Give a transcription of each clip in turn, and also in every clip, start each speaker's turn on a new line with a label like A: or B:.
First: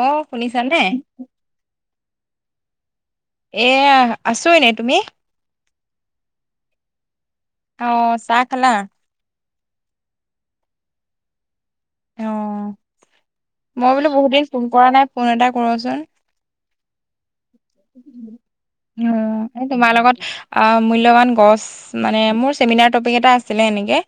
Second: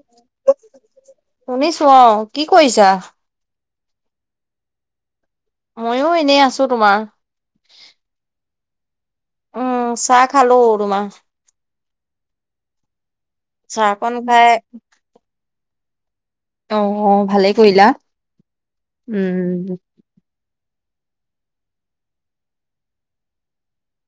A: অ শুনিছা নে।
B: শুনিছো অ কি কৰিছা।
A: এয়া আছোঁ এনে তুমি।
B: মইয়ো এনেই আছো তোমাৰ।
A: অ চাহ খালা।
B: উম চাহ খালো তোমা।
A: অঁ মই বোলো
B: চাহকন
A: বহুত দিন
B: খাই
A: ফোন কৰা নাই ফোন এটা কৰোচোন।
B: অ অ ভালেই ক
A: অ এই তোমাৰ লগত অ মূল্যৱান গছ মানে মোৰ চেমিনাৰ টপিক এটা আছিলে এনেকে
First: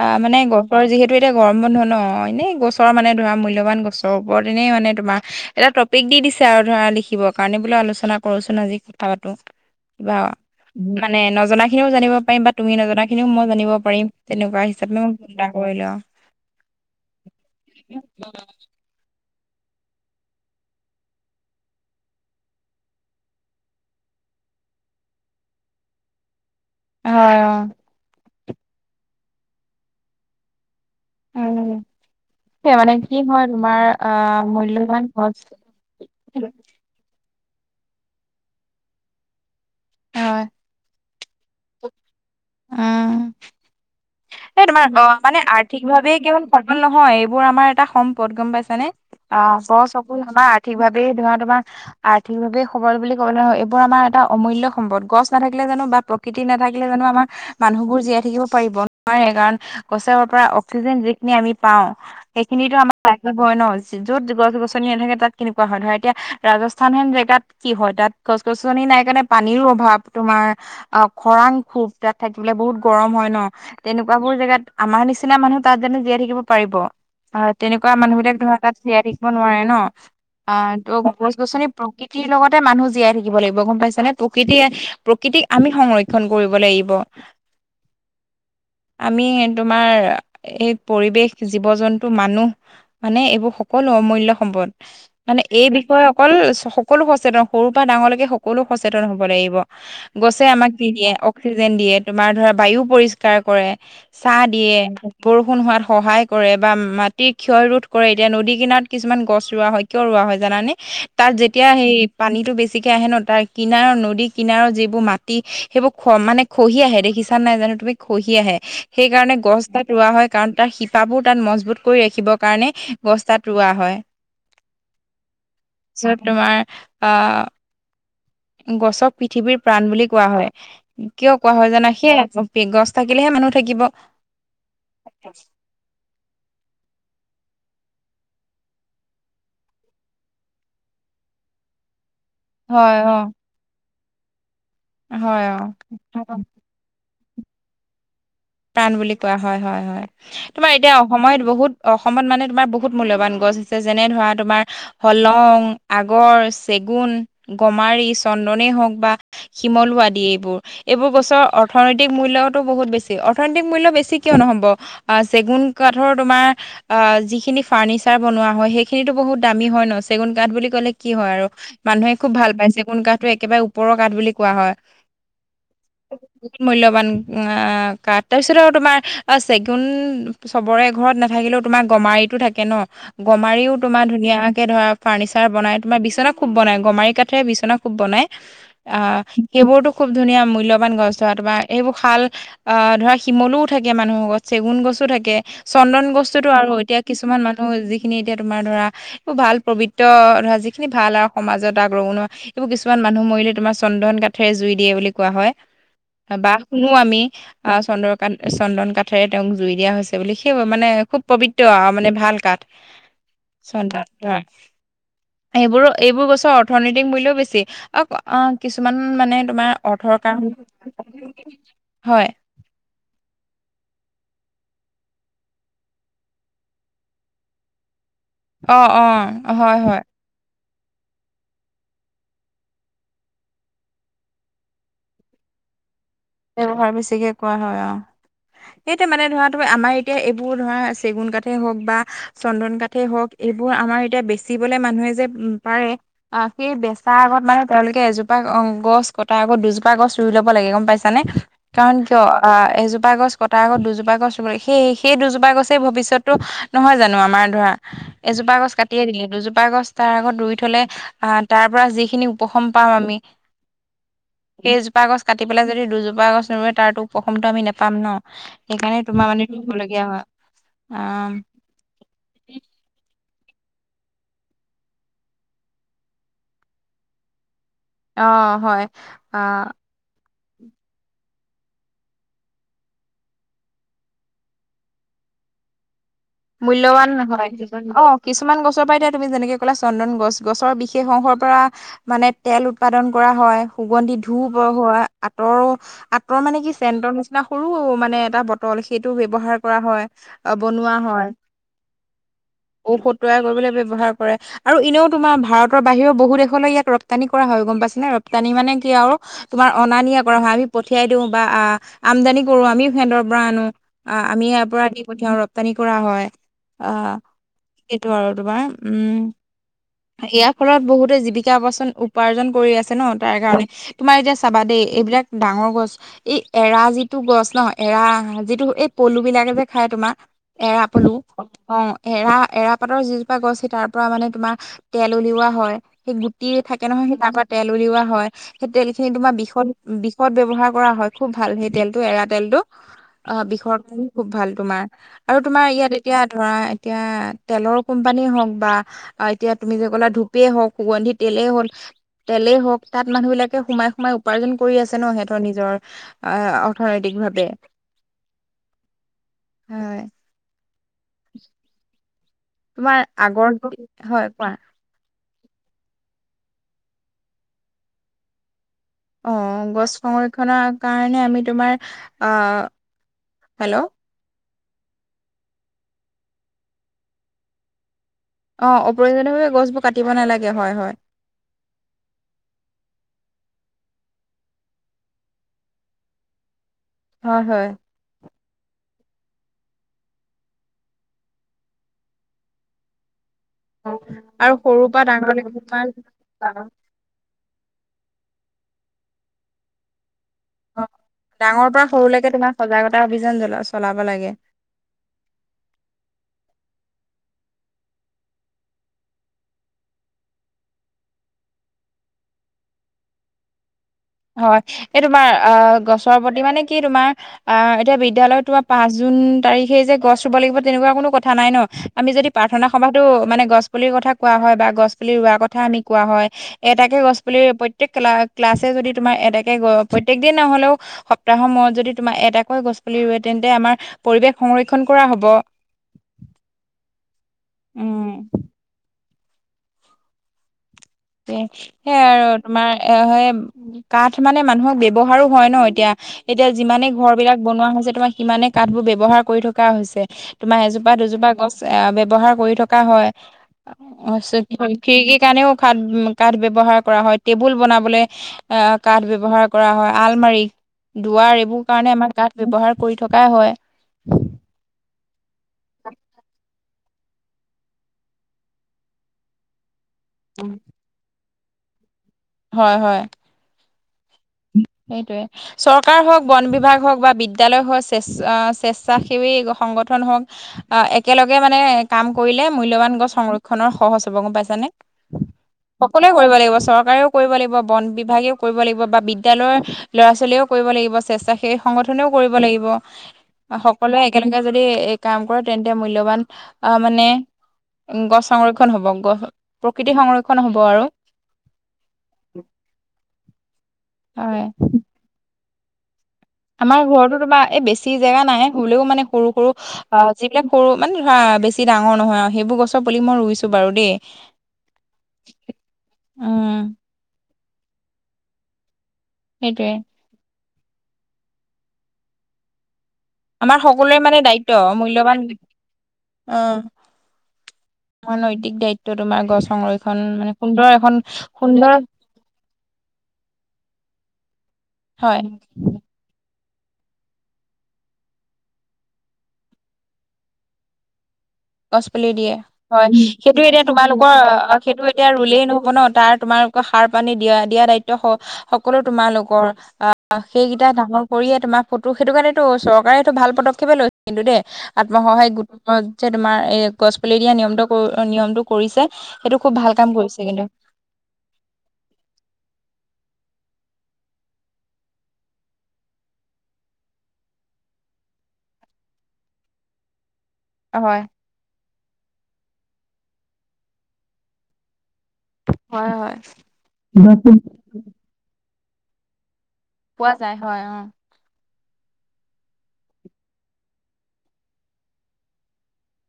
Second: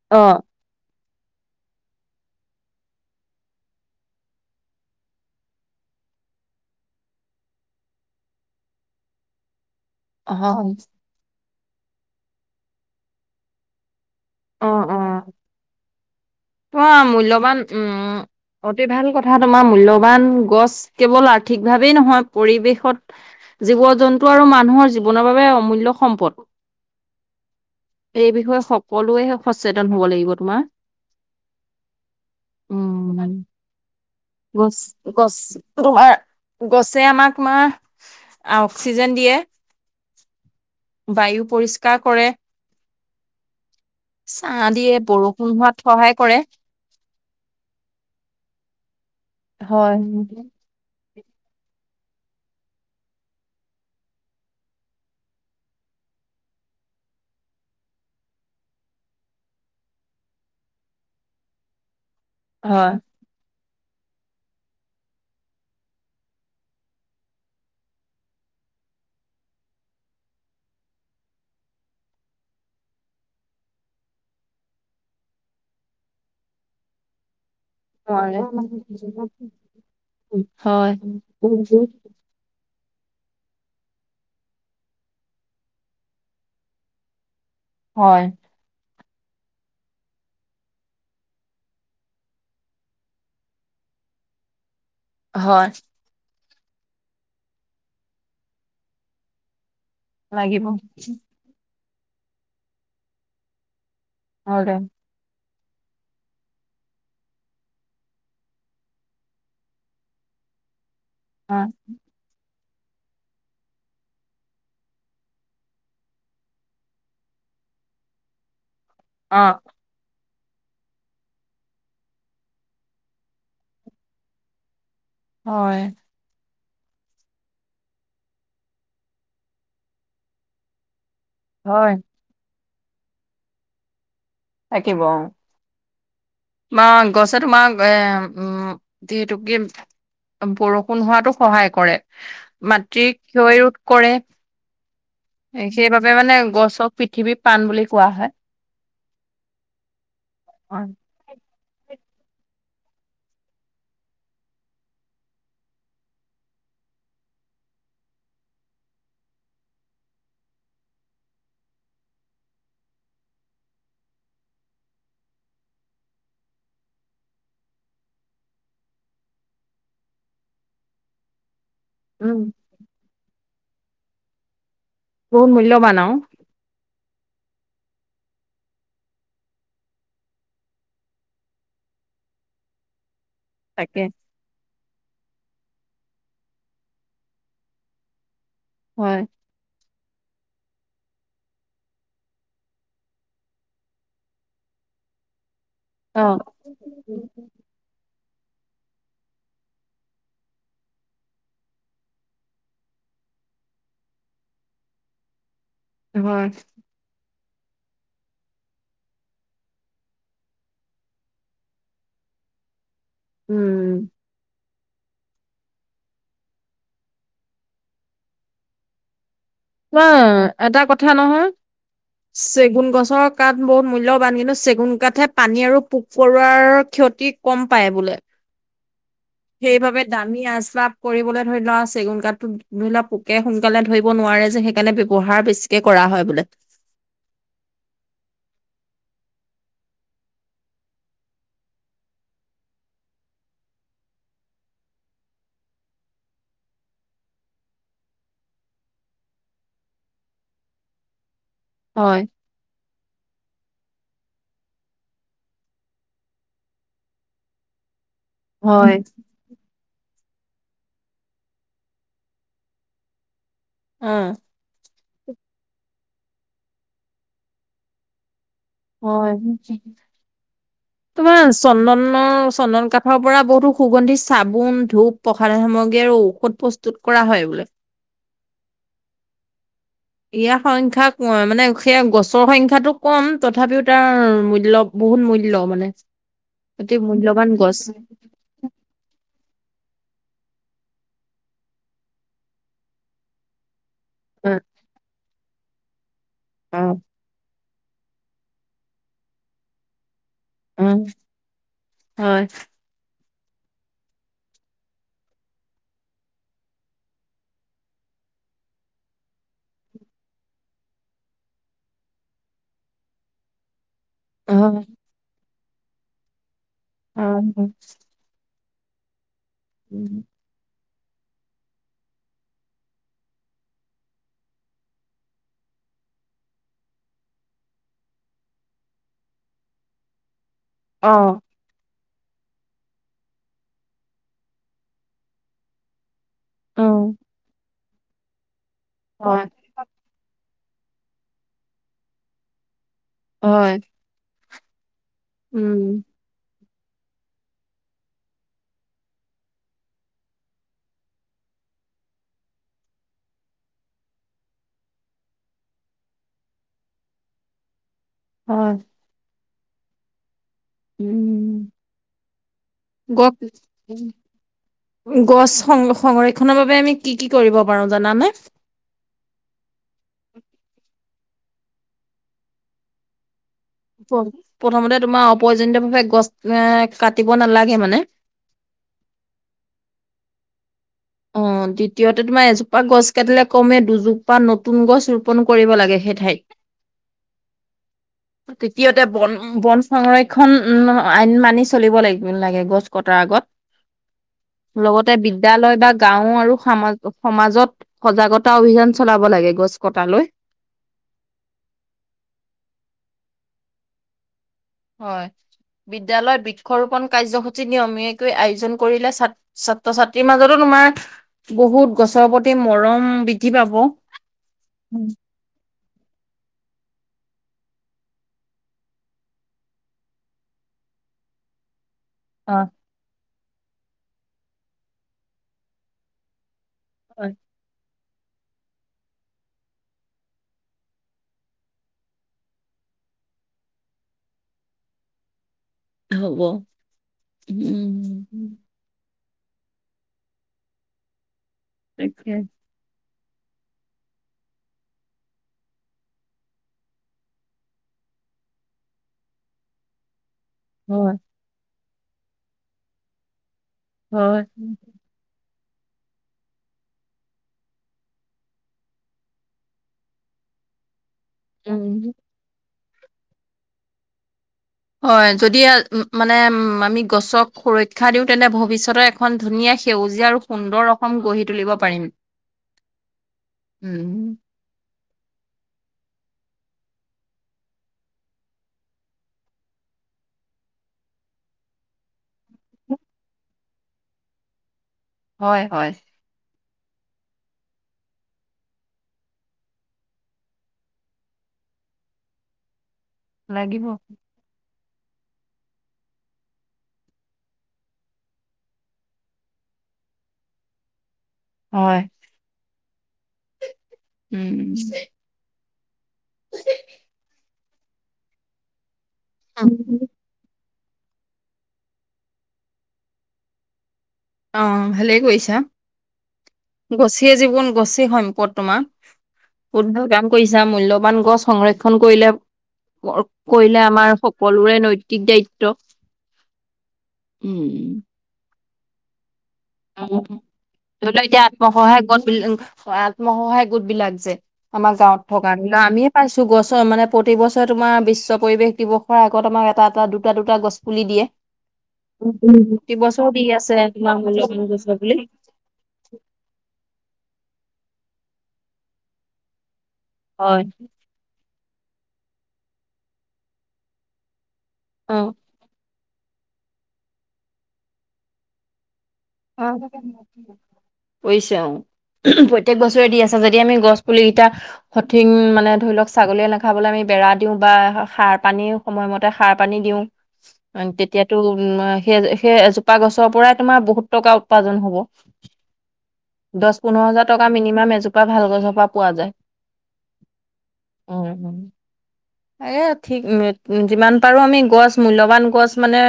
A: অ মানে গছ, ওপৰ যিহেতু এতিয়া গম বন্ধ ন এনেই গছৰ মানে ধৰা মূল্যৱান গছৰ ওপৰত এনেই মানে তোমাৰ এটা টপিক দিছে আৰু ধৰা লিখিবৰ কাৰণে বোলে আলোচনা চনা কৰোচোন আজি কথা পাতো কিবা
B: অ
A: মানে নজনা খিনিও জানিব পাৰিম বা তুমি নজনা খিনিও মই জানিব পাৰিম। তেনেকুৱা
B: অ অ
A: হিচাপেও ফোনটা কৰিলেআও,
B: তোমাৰ মূল্যবান উম অতি ভাল কথা তোমাৰ মূল্যবান গছ কেৱল আৰ্থিক ভাৱেই নহয় পৰিৱেশত জীৱ জন্তু আৰু মানুহৰ জীৱনৰ বাবে অমূল্য সম্পদ।
A: হয় অ।
B: এই বিষয়ে সকলোৱে সচেতন হ'ব লাগিব তোমাৰ।
A: হয়, সে মানে কি
B: উম
A: হয় তোমাৰ আ মূল্যবান গছ,
B: তোমাৰ গছে আমাক মা আ অক্সিজেন দিয়ে
A: হয়
B: বায়ু, পৰিষ্কাৰ কৰে।
A: আ এই
B: ছাঁ
A: তোমাৰ
B: দিয়ে,
A: অ মানে
B: বৰষুণ হোৱাত
A: আৰ্থিক ভাৱে
B: সহায় কৰে।
A: কেৱল। নহয় এইবোৰ আমাৰ এটা সম্পদ গম পাইছানে। অ'
B: হয়।
A: [unintelligible] ঠিক ভাবেই ধৰা তোমাৰ আৰ্থিকভাৱে সবল বুলি ক'বলৈ হয় এইবোৰ আমাৰ এটা অমূল্য সম্পদ গছ নাথাকিলে জানো বা প্ৰকৃতি নাথাকিলে জানো আমাৰ মানুহবোৰ জীয়াই থাকিব পাৰিব। [unintelligible] গছে আমাৰ পৰা অক্সিজেন যিখিনি আমি পাওঁ সেইখিনিটো আমাৰ
B: হয়।
A: লাগিব। হয় ন য'ত গছ গছনি নাথাকে তাত কেনেকুৱা হয়। ধৰা এতিয়া ৰাজস্থান হেন জেগাত কি হয় তাত গছ গছনি নাই কাৰণে পানীৰো অভাৱ তোমাৰ। অ' খৰাং খুব তাত, থাকিবলে বহুত গৰম হয় ন। তেনেকুৱাবোৰ জেগাত আমাৰ নিচিনা মানুহ তাত জানো জীয়াই থাকিব পাৰিব। আ তেনেকুৱা মানুহ বিলাক ধৰা তাত জীয়াই থাকিব নোৱাৰে ন। আহ
B: হয়,
A: টো গছ গছনি প্ৰকৃতিৰ লগত তে মানুহ জীয়াই থাকিব লাগিব গম পাইছা নে। প্ৰকৃতিয়ে প্ৰকৃতিক আমি সংৰক্ষণ কৰিব লাগিব।
B: হয়।
A: আমি তোমাৰ এই পৰিৱেশ, জীৱ-জন্তু, মানুহ মানে এইবোৰ সকলো অমূল্য সম্পদ। মানে এই
B: হয়
A: বিষয়ে অকল সকলো সচেতন সৰু পা ডাঙৰলৈকে সকলো সচেতন হ'ব লাগিব। গছে
B: লাগিব।
A: আমাক কি দিয়ে অক্সিজেন দিয়ে, তোমাৰ ধৰা বায়ু পৰিষ্কাৰ কৰে। ছাঁ দিয়ে।
B: হয়,
A: বৰষুণ হোৱাত সহায় কৰে বা মাটিৰ ক্ষয় ৰোধ কৰে। এতিয়া নদী কিনাৰত কিছুমান গছ ৰোৱা হয়। কিয় ৰোৱা হয় জানানে। তাত
B: হয়
A: যেতিয়া সেই পানীতো বেছিকে আহে ন তাৰ কিনাৰৰ নদী কিনাৰৰ যিবোৰ মাটি সেইবোৰ খ মানে খহি আহে দেখিছা নাই জানো তুমি খহি আহে সেইকাৰণে
B: অ',
A: গছ গছ তাত ৰোৱা হয় কাৰণ তাৰ শিপাবোৰ তাত মজবুত কৰি ৰাখিবৰ কাৰণে গছ তাত ৰোৱা হয়। [unintelligible]
B: হয়।
A: য'ত তোমাৰ অ গছক পৃথিৱীৰ প্ৰাণ বুলি কোৱা হয় কিয় কোৱা হয় জানা সেই [unintelligible] গছ থাকিলেহে মানুহ থাকিব।
B: থাকিব। তোমাৰ গছে তোমাৰ এ উম, যিহেতু কি বৰষুণ হোৱাতো সহায় কৰে,
A: হয়
B: মাটি
A: অ',
B: ক্ষয় ৰোধ কৰে।
A: হয়
B: সেইবাবে
A: অ'।
B: মানে গছক পৃথিৱীৰ প্ৰাণ বুলি কোৱা হয়।
A: প্ৰাণ বুলি কোৱা হয়-হয়-হয় তোমাৰ এতিয়া সময়ত বহুত অসমত মানে তোমাৰ বহুত মূল্যবান গছ আছে যেনে ধৰা তোমাৰ হোলং, আগৰ, চেগুন, গমাৰি, চন্দনেই হওঁক বা শিমলু আদি এইবোৰ। এইবোৰ গছৰ অৰ্থনৈতিক মূল্যতো বহুত বেছি। অৰ্থনৈতিক মূল্য বেছি কিয় নহ'ব, আহ চেগুন কাঠৰ তোমাৰ আহ, যিখিনি ফাৰ্ণিচাৰ বনোৱা হয় সেইখিনিতো বহুত দামী হয় ন চেগুন কাঠ বুলি ক'লে কি হয় আৰু মানুহে খুব
B: উম,
A: ভাল পাইছে চেগুন কাঠটো একেবাৰে ওপৰৰ কাঠ বুলি কোৱা হয়।
B: বহুত মূল্যবান আউ।
A: বহুত মূল্যবান আহ, কাঠ তাৰপিছত আৰু তোমাৰ চেগুন চবৰে ঘৰত নাথাকিলেও তোমাৰ গমাৰিতো থাকে ন। গমাৰিও
B: তাকে
A: তোমাৰ ধুনীয়াকে ধৰা ফাৰ্ণিচাৰ বনাই, তোমাৰ বিচনা খুব বনাই গমাৰি কাঠেৰে বিচনা খুব বনাই।
B: হয়,
A: আহ সেইবোৰতো খুব ধুনীয়া মূল্যবান গছ ধৰা তোমাৰ এইবোৰ শাল অ', ধৰা শিমলোও থাকে মানুহৰ ঘৰত, চেগুন গছো থাকে, চন্দন
B: অ'।
A: গছতো আৰু এতিয়া কিছুমান মানুহ যিখিনি এতিয়া তোমাৰ ধৰা [unintelligible] ভাল পবিত্ৰ ধৰা যিখিনি ভাল আৰু সমাজত [unintelligible] এইবোৰ কিছুমান মানুহ মৰিলে তোমাৰ চন্দন কাঠেৰে জুই দিয়ে বুলি কোৱা হয়।
B: হয়,
A: বা শুনো আমি। আ চন্দৰ কাঠ-চন্দন কাঠেৰে তেওঁক জুই দিয়া হৈছে বুলি সেই মানে খুব পবিত্ৰ আৰু মানে ভাল কাঠ। চন্দন
B: উম।
A: [unintelligible] এইবোৰ-এইবোৰ গছৰ অৰ্থনৈতিক মূল্যও বেছি অ', অ', কিছুমান মানে তোমাৰ অৰ্থৰ কাৰণ
B: অ', এটা কথা নহয়
A: হয়
B: চেগুন গছৰ কাঠ বহুত মূল্যৱান। কিন্তু চেগুন কাঠহে পানী আৰু পোক-পৰুৱাৰ ক্ষতিক কম পায় বোলে।
A: অ', অ', হয়, হয়।
B: আমি আশ্বাব কৰিবলৈ ধৰি লোৱা চেগুন কাঠটোত ধৰি লোৱা পোকে সোনকালে ধৰিব নোৱাৰে য যে সেইকাৰণে ব্যৱহাৰ বেছিকে কৰা হয় বোলে।
A: ব্যৱহাৰ বেছিকে কৰা হয়, অ'। সেইটো মানে ধৰা তোৰ-আমাৰ এতিয়া এইবোৰ ধৰা চেগুন কাঠেই হওঁক বা চন্দন কঠেই হওঁক, এইবোৰ আমাৰ এতিয়া বেচিবলে মানুহে যে পাৰে অ', সেই বেচাৰ আগত মানে তেওঁলোকে এজোপা [unintelligible] গছ কটাৰ আগত দুজোপা গছ ৰুই ল'ব লাগে গম পাইছ ছাৰে? কাৰণ
B: হয়,
A: কিয় অ', এজোপা গছ কটাৰ আগত দুজোপা গছ ৰুৱ লাগে। সেই-সেই দুজোপা গছেই ভৱিষ্যতটো নহয় জানো আমাৰ ধৰা এজোপা গছ
B: হয়।
A: কাটিয়ে দিলে দুজোপা গছ তাৰ আগত ৰুই থলে আহ, তাৰ পৰা যিখিনি উপশম পাম আমি
B: উম।
A: সেইজোপা গছ কাটি পেলাই যদি দুজোপা গছ নোৰুৱে তাৰতো প্ৰসমতা আমি নেপাম ন। সেইকাৰণে তোমাৰ
B: হয়,
A: মানে কি ৰুৱ লগীয়া হয়। অ'।
B: চন্দনৰ-চন্দন কাঠৰ পৰা বহুতো সুগন্ধি চাবোন, ধূপ, প্ৰসাদ সামগ্ৰী আৰু ঔষধ প স্তুত কৰা হয় বোলে।
A: অ', হয়। অ'
B: ইয়াৰ সংখ্যা মানে সেয়া গছৰ সংখ্যাটো কম তথাপিও তাৰ মূল্য বহুত মূল্য মানে। অতি
A: মূল্যৱান হয়।
B: মূল্যবান গছ
A: অ', কি কিছুমান গছৰ পৰাই এতিয়া তুমি যেনেকৈ ক'লা চন্দন গছ, গছৰ বিশেষ অংশৰ পৰা মানে তেল উৎপাদন কৰা হয় সুগন্ধি
B: অ
A: ধুপ [unintelligible] আতৰ, আতৰ মানে কি
B: অ
A: চেণ্টৰ নিচিনা সৰু মানে এটা বটল সেইটো ব্যৱহাৰ কৰা হয়। অ', বনোৱা
B: উম,
A: হয়।
B: হয়।
A: ঔষধ তৈয়াৰ কৰিবলৈ ব্যৱহাৰ কৰে। আৰু এনেও তোমাৰ ভাৰতৰ বাহিৰেও বহু দেশলৈ ইয়াক ৰপ্তানি কৰা হয়, গম পাইছেনে? ৰপ্তানি মানে কি আৰু তোমাৰ অনা-নিয়া কৰা হয়। আমি পঠিয়াই দিওঁ বা আ আমদানি কৰোঁ আমিও সেঁহতৰ পৰা আনো। আ আমি
B: অ
A: ইয়াপৰা দি পঠিয়াও ৰপ্তানি কৰা হয়। আ
B: অ
A: সেইটো আৰু তোমাৰ উম।
B: উম।
A: ইয়াৰ ফলত বহুতে জীৱিকা আৱচন-উপাৰ্জন কৰি আছে ন তাৰ কাৰণে। তোমাৰ এতিয়া চাবা দেই এইবিলাক ডাঙৰ গছ এই এৰা যিটো গছ ন, এৰা যিটো এই পলুবিলাকে যে খায় তোমাৰ এৰা পলু,
B: অ
A: অ এৰা এৰা পাতৰ যিজোপা গছছে তাৰ পৰা মানে তোমাৰ তেল উলিওৱা হয় সেই গুটি
B: অ
A: থাকে নহয় সেই তাৰ পৰা তেল উলিওৱা হয়, সেই তেলখিনি তোমাৰ
B: হয়
A: বিষত বিষত ব্যৱহাৰ কৰা হয় খুব ভাল সেই তেলটো এৰা তেলটো, আ
B: হয়
A: বিষৰ খুব ভাল তোমাৰ আৰু তোমাৰ
B: উম
A: ইয়াত এতিয়া ধৰা এতিয়া তেলৰ কোম্পানী হওক বা এতিয়া তুমি যে ক'লা ধূপে হওক, সুগন্ধি তেলেই হ'ল তেলেই হওক, তাত মানুহবিলাকে সোমাই সোমাই উপাৰ্জন কৰি আছে ন সিহঁতৰ নিজৰ। আহ অৰ্থনৈতিক ভাৱে।
B: অ
A: হয়।
B: উম।
A: তোমাৰ
B: গ
A: আগৰটোক হয় কোৱা?
B: গছ সং সংৰক্ষণৰ বাবে আমি কি কি কৰিব পাৰো জানানে?
A: অ গছ সংৰক্ষণৰ কাৰণে আমি তোমাৰ আ, হেল্ল'?
B: প্ৰ প্ৰথমতে তোমাৰ অপ্ৰয়োজনিতভাৱে গছ এ কাটিব নালাগে মানে।
A: অ অপ্ৰয়োজনীয়ভাৱে গছবোৰ কাটিব নালাগে হয় হয়।
B: অ দ্বিতীয়তে তোমাৰ এজোপা গছ কাটিলে কমেই দুজোপা নতুন গছ ৰোপন কৰিব লাগে সেই ঠাইত।
A: হয় হয়।
B: তিতীয়তে বন বন সংৰক্ষন আইন মানি চলিব লাগিব লাগে গছ কটাৰ
A: আৰু
B: আগত।
A: সৰুৰ পৰা
B: লগতে
A: ডাঙৰলৈকে
B: বিদ্যালয় বা গাঁও
A: তোমাৰ
B: আৰু সমাজ সমাজত সজাগতা অভিযান চলাব লাগে গছ কটালৈ।
A: অ ডাঙৰ পৰা সৰুলৈকে তোমাৰ সজাগতা অভিযান জলা চলাব লাগে।
B: হয়, বিদ্যালয়ত বৃক্ষৰোপন কাৰ্যসূচী নিয়মীয়াকৈ আয়োজন কৰিলে ছাত্ৰ ছাত্ৰ ছাত্ৰীৰ মাজতো তোমাৰ বহুত গছৰ প্ৰতি মৰম বৃদ্ধি পাব।
A: হয়, এই তোমাৰ আহ গছৰ প্ৰতি মানে কি তোমাৰ আহ এতিয়া বিদ্যালয়ত তোমাৰ পাঁচ জুন তাৰিখে যে গছ ৰুব লাগিব তেনেকুৱা কোনো কথা নাই ন? আমি যদি
B: অ
A: প্ৰাৰ্থনা সভাতো মানে গছ পুলিৰ কথা কোৱা হয় বা গছ পুলি ৰোৱাৰ কথা আমি কোৱা হয় এটাকে গছ
B: হয়
A: পুলি প্ৰত্যেক ক্লা ক্লাছে যদি তোমাৰ এটাকে প্ৰত্যেক দিন নহ'লেও সপ্তাহৰ মূৰত যদি তোমাৰ এটাকৈ গছ পুলি ৰুৱে তেন্তে আমাৰ পৰিৱেশ সংৰক্ষণ কৰা হব।
B: হ'ব।
A: উম। সেইয়াই আৰু
B: তাকে
A: তোমাৰ এ সেই কাঠ মানে মানুহক ব্যৱহাৰো হয় ন এতিয়া। এতিয়া যিমানে ঘৰবিলাক বনোৱা হৈছে তোমাৰ সিমানে কাঠবোৰ ব্যৱহাৰ কৰি থকা হৈছে। তোমাৰ এজোপা
B: হয়।
A: দুজোপা গছ এ ব্যৱহাৰ কৰি থকা হয়, অ চ
B: হয়।
A: খিৰিকী সেইকাৰণেও খাঠ কাঠ ব্যৱহাৰ কৰা হয়, টেবুল বনাবলে আ কাঠ ব্যৱহাৰ কৰা হয়, আলমাৰি দুৱাৰ এইবোৰ কাৰণে
B: উম।
A: আমাৰ কাঠ ব্যৱহাৰ কৰি থকাই হয়।
B: হয় যদি মানে উম আমি গছক সুৰক্ষা দিওঁ তেন্তে ভৱিষ্যতৰ এখন ধুনীয়া সেউজীয়া আৰু সুন্দৰ অসম গঢ়ি তুলিব পাৰিম।
A: হয় হয়
B: উম
A: সেইটোৱে চৰকাৰ হওঁক বন বিভাগ হওঁক বা বিদ্যালয় হওক স্বেছা আ স্বেচ্ছাসেৱী সংগঠন হওঁক অ একেলগে মানে কাম কৰিলে মূল্যবান গছ সংৰক্ষনৰ সহজ হ'ব গম পাইছানে
B: হয় হয়
A: সকলোৱে কৰিব লাগিব চৰকাৰেও কৰিব লাগিব বন বিভাগেও কৰিব লাগিব বা বিদ বিদ্যালয়ৰ ল'ৰা-ছোৱালীয়েও কৰিব লাগিব, স্বেচ্ছাসেৱী সংগঠনেও কৰিব লাগিব
B: লাগিব
A: সকলোৱে একেলগে যদি এ কাম কৰে তেন্তে মূল্যবান আহ মানে গছ সংৰক্ষণ হ'ব গ প্ৰকৃতি সংৰক্ষণ হ'ব আৰু
B: হয়
A: হয়
B: উম
A: আমাৰ ঘৰতো তোমা এই বেছি জেগা নাই সলেও মানে সৰু সৰু অ যিবিলাক সৰু মানে ধৰা বেছি ডাঙৰ নহয় আৰু সেইবোৰ গছৰ পুলি মই ৰুইছো বাৰু দেই
B: অ ভালেই কৰিছা
A: উম
B: গছেই জীৱন, গছেই সম্পদ
A: সেইটোয়ে
B: তোমাৰ কাম কৰিছা মূল্যবান গছ সংৰক্ষণ কৰিলে ক
A: আমাৰ
B: কৰিলে
A: সকলোৰে
B: আমাৰ
A: মানে দায়িত্ব
B: সকলোৰে
A: মূল্যবান
B: নৈতিক দায়িত্ব
A: তোমাৰ নৈতিক দায়িত্ব তোমাৰ গছ সংৰক্ষণ
B: উম।
A: মানে সুন্দৰ এখন
B: ধৰি লওক এতিয়া
A: সুন্দৰ
B: আত্মসহায় গোট বি আত্মসহায়ক গোট বিলাক যে আমাৰ
A: হয়
B: গাঁৱত থকা না আমিয়ে পাইছো গছৰ মানে প্ৰতি বছৰে তোমাৰ বিশ্ব পৰিবেশ দিৱসৰ আগত আমাক এটা এটা, দুটা দুটা গছ পুলি দিয়ে
A: গছ পুলি দিয়ে হয়।
B: প্ৰতি বছৰ
A: সেইটো
B: দি
A: এতিয়া
B: আছে
A: তোমালোকৰ
B: তোমাৰ মূল্যবান
A: সেইটো
B: গছৰ
A: এতিয়া
B: পুলি
A: ৰুলেই নহব ন তাৰ তোমালোকৰ সাৰ পানী দিয়া দিয়া দায়িত্ব স সকলো তোমালোকৰ
B: হয়
A: সেইকেইটা ডাঙৰ কৰিয়ে তোমাৰ ফটো সেইটো কাৰনেটো চৰকাৰে এইটো ভাল পদক্ষেপে লৈছে কিন্তু দেই
B: অ
A: আত্মসহায়ক গোটত যে তোমাৰ এ গছ পুলি দিয়া নিয়মটো ক নিয়মটো কৰিছে সেইটো খুব ভাল কাম কৰিছে কিন্তু
B: পৰিছে অ প্ৰত্যেক বছৰে দি আছে যদি আমি গছ পুলি গিটা সঠিক মানে ধৰি লওক ছাগলীয়ে নাখাবলে আমি বেৰা দিওঁ বা সাৰ পানী সময়মতে সাৰ পানী দিওঁ
A: হয়
B: তেতিয়াতো উম সেই সেই এজোপা গছৰ পৰাই তোমাৰ বহুত টকা উপাৰ্জন হব।
A: হয় হয়
B: দশ, পোন্ধৰ হাজাৰ টকা মিনিমান এজোপ পা ভাল গছপা পোৱা যায়
A: পোৱা যায় হয় অ
B: উম উম এ ঠিক উম যিমান পাৰো আমি গছ মূল্যবান গছ মানে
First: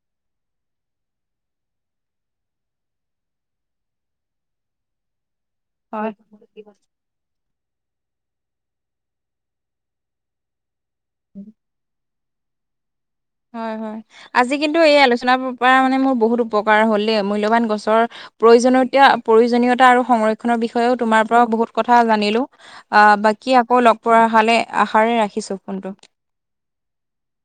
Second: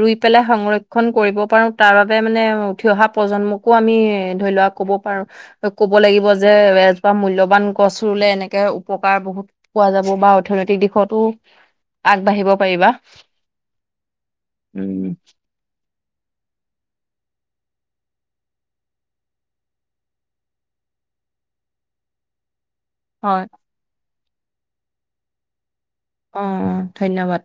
B: ৰুই পেলাই সংৰক্ষণ কৰিব পাৰো তাৰ বাবে মানে উঠি অহা প্ৰজন্মকো আমি ধৰি লোৱা কব পাৰো ক'ব
A: হয়
B: লাগিব যে এ জোপা মূল্যবান গছ ৰুলে এনেকে উপকাৰ বহুত পোৱা যাব বা অৰ্থনৈতিক দিশতো আগবাঢ়িব পাৰিবা
A: হয় হয় আজি কিন্তু এই
B: উম
A: আলোচনাৰ পৰা মানে মোৰ বহুত উপকাৰ হ'ল দেই মূল্যবান গছৰ প্ৰয়োজনীয়তা প্ৰয়োজনীয়তা আৰু সংৰক্ষনৰ বিষয়েও তোমাৰ পৰা বহুত কথা জানিলো আহ
B: হয়
A: বাকি আকৌ লগ পোৱাৰ হলে আশাৰে ৰাখিছো ফোনটো
B: অ অ ধন্যবাদ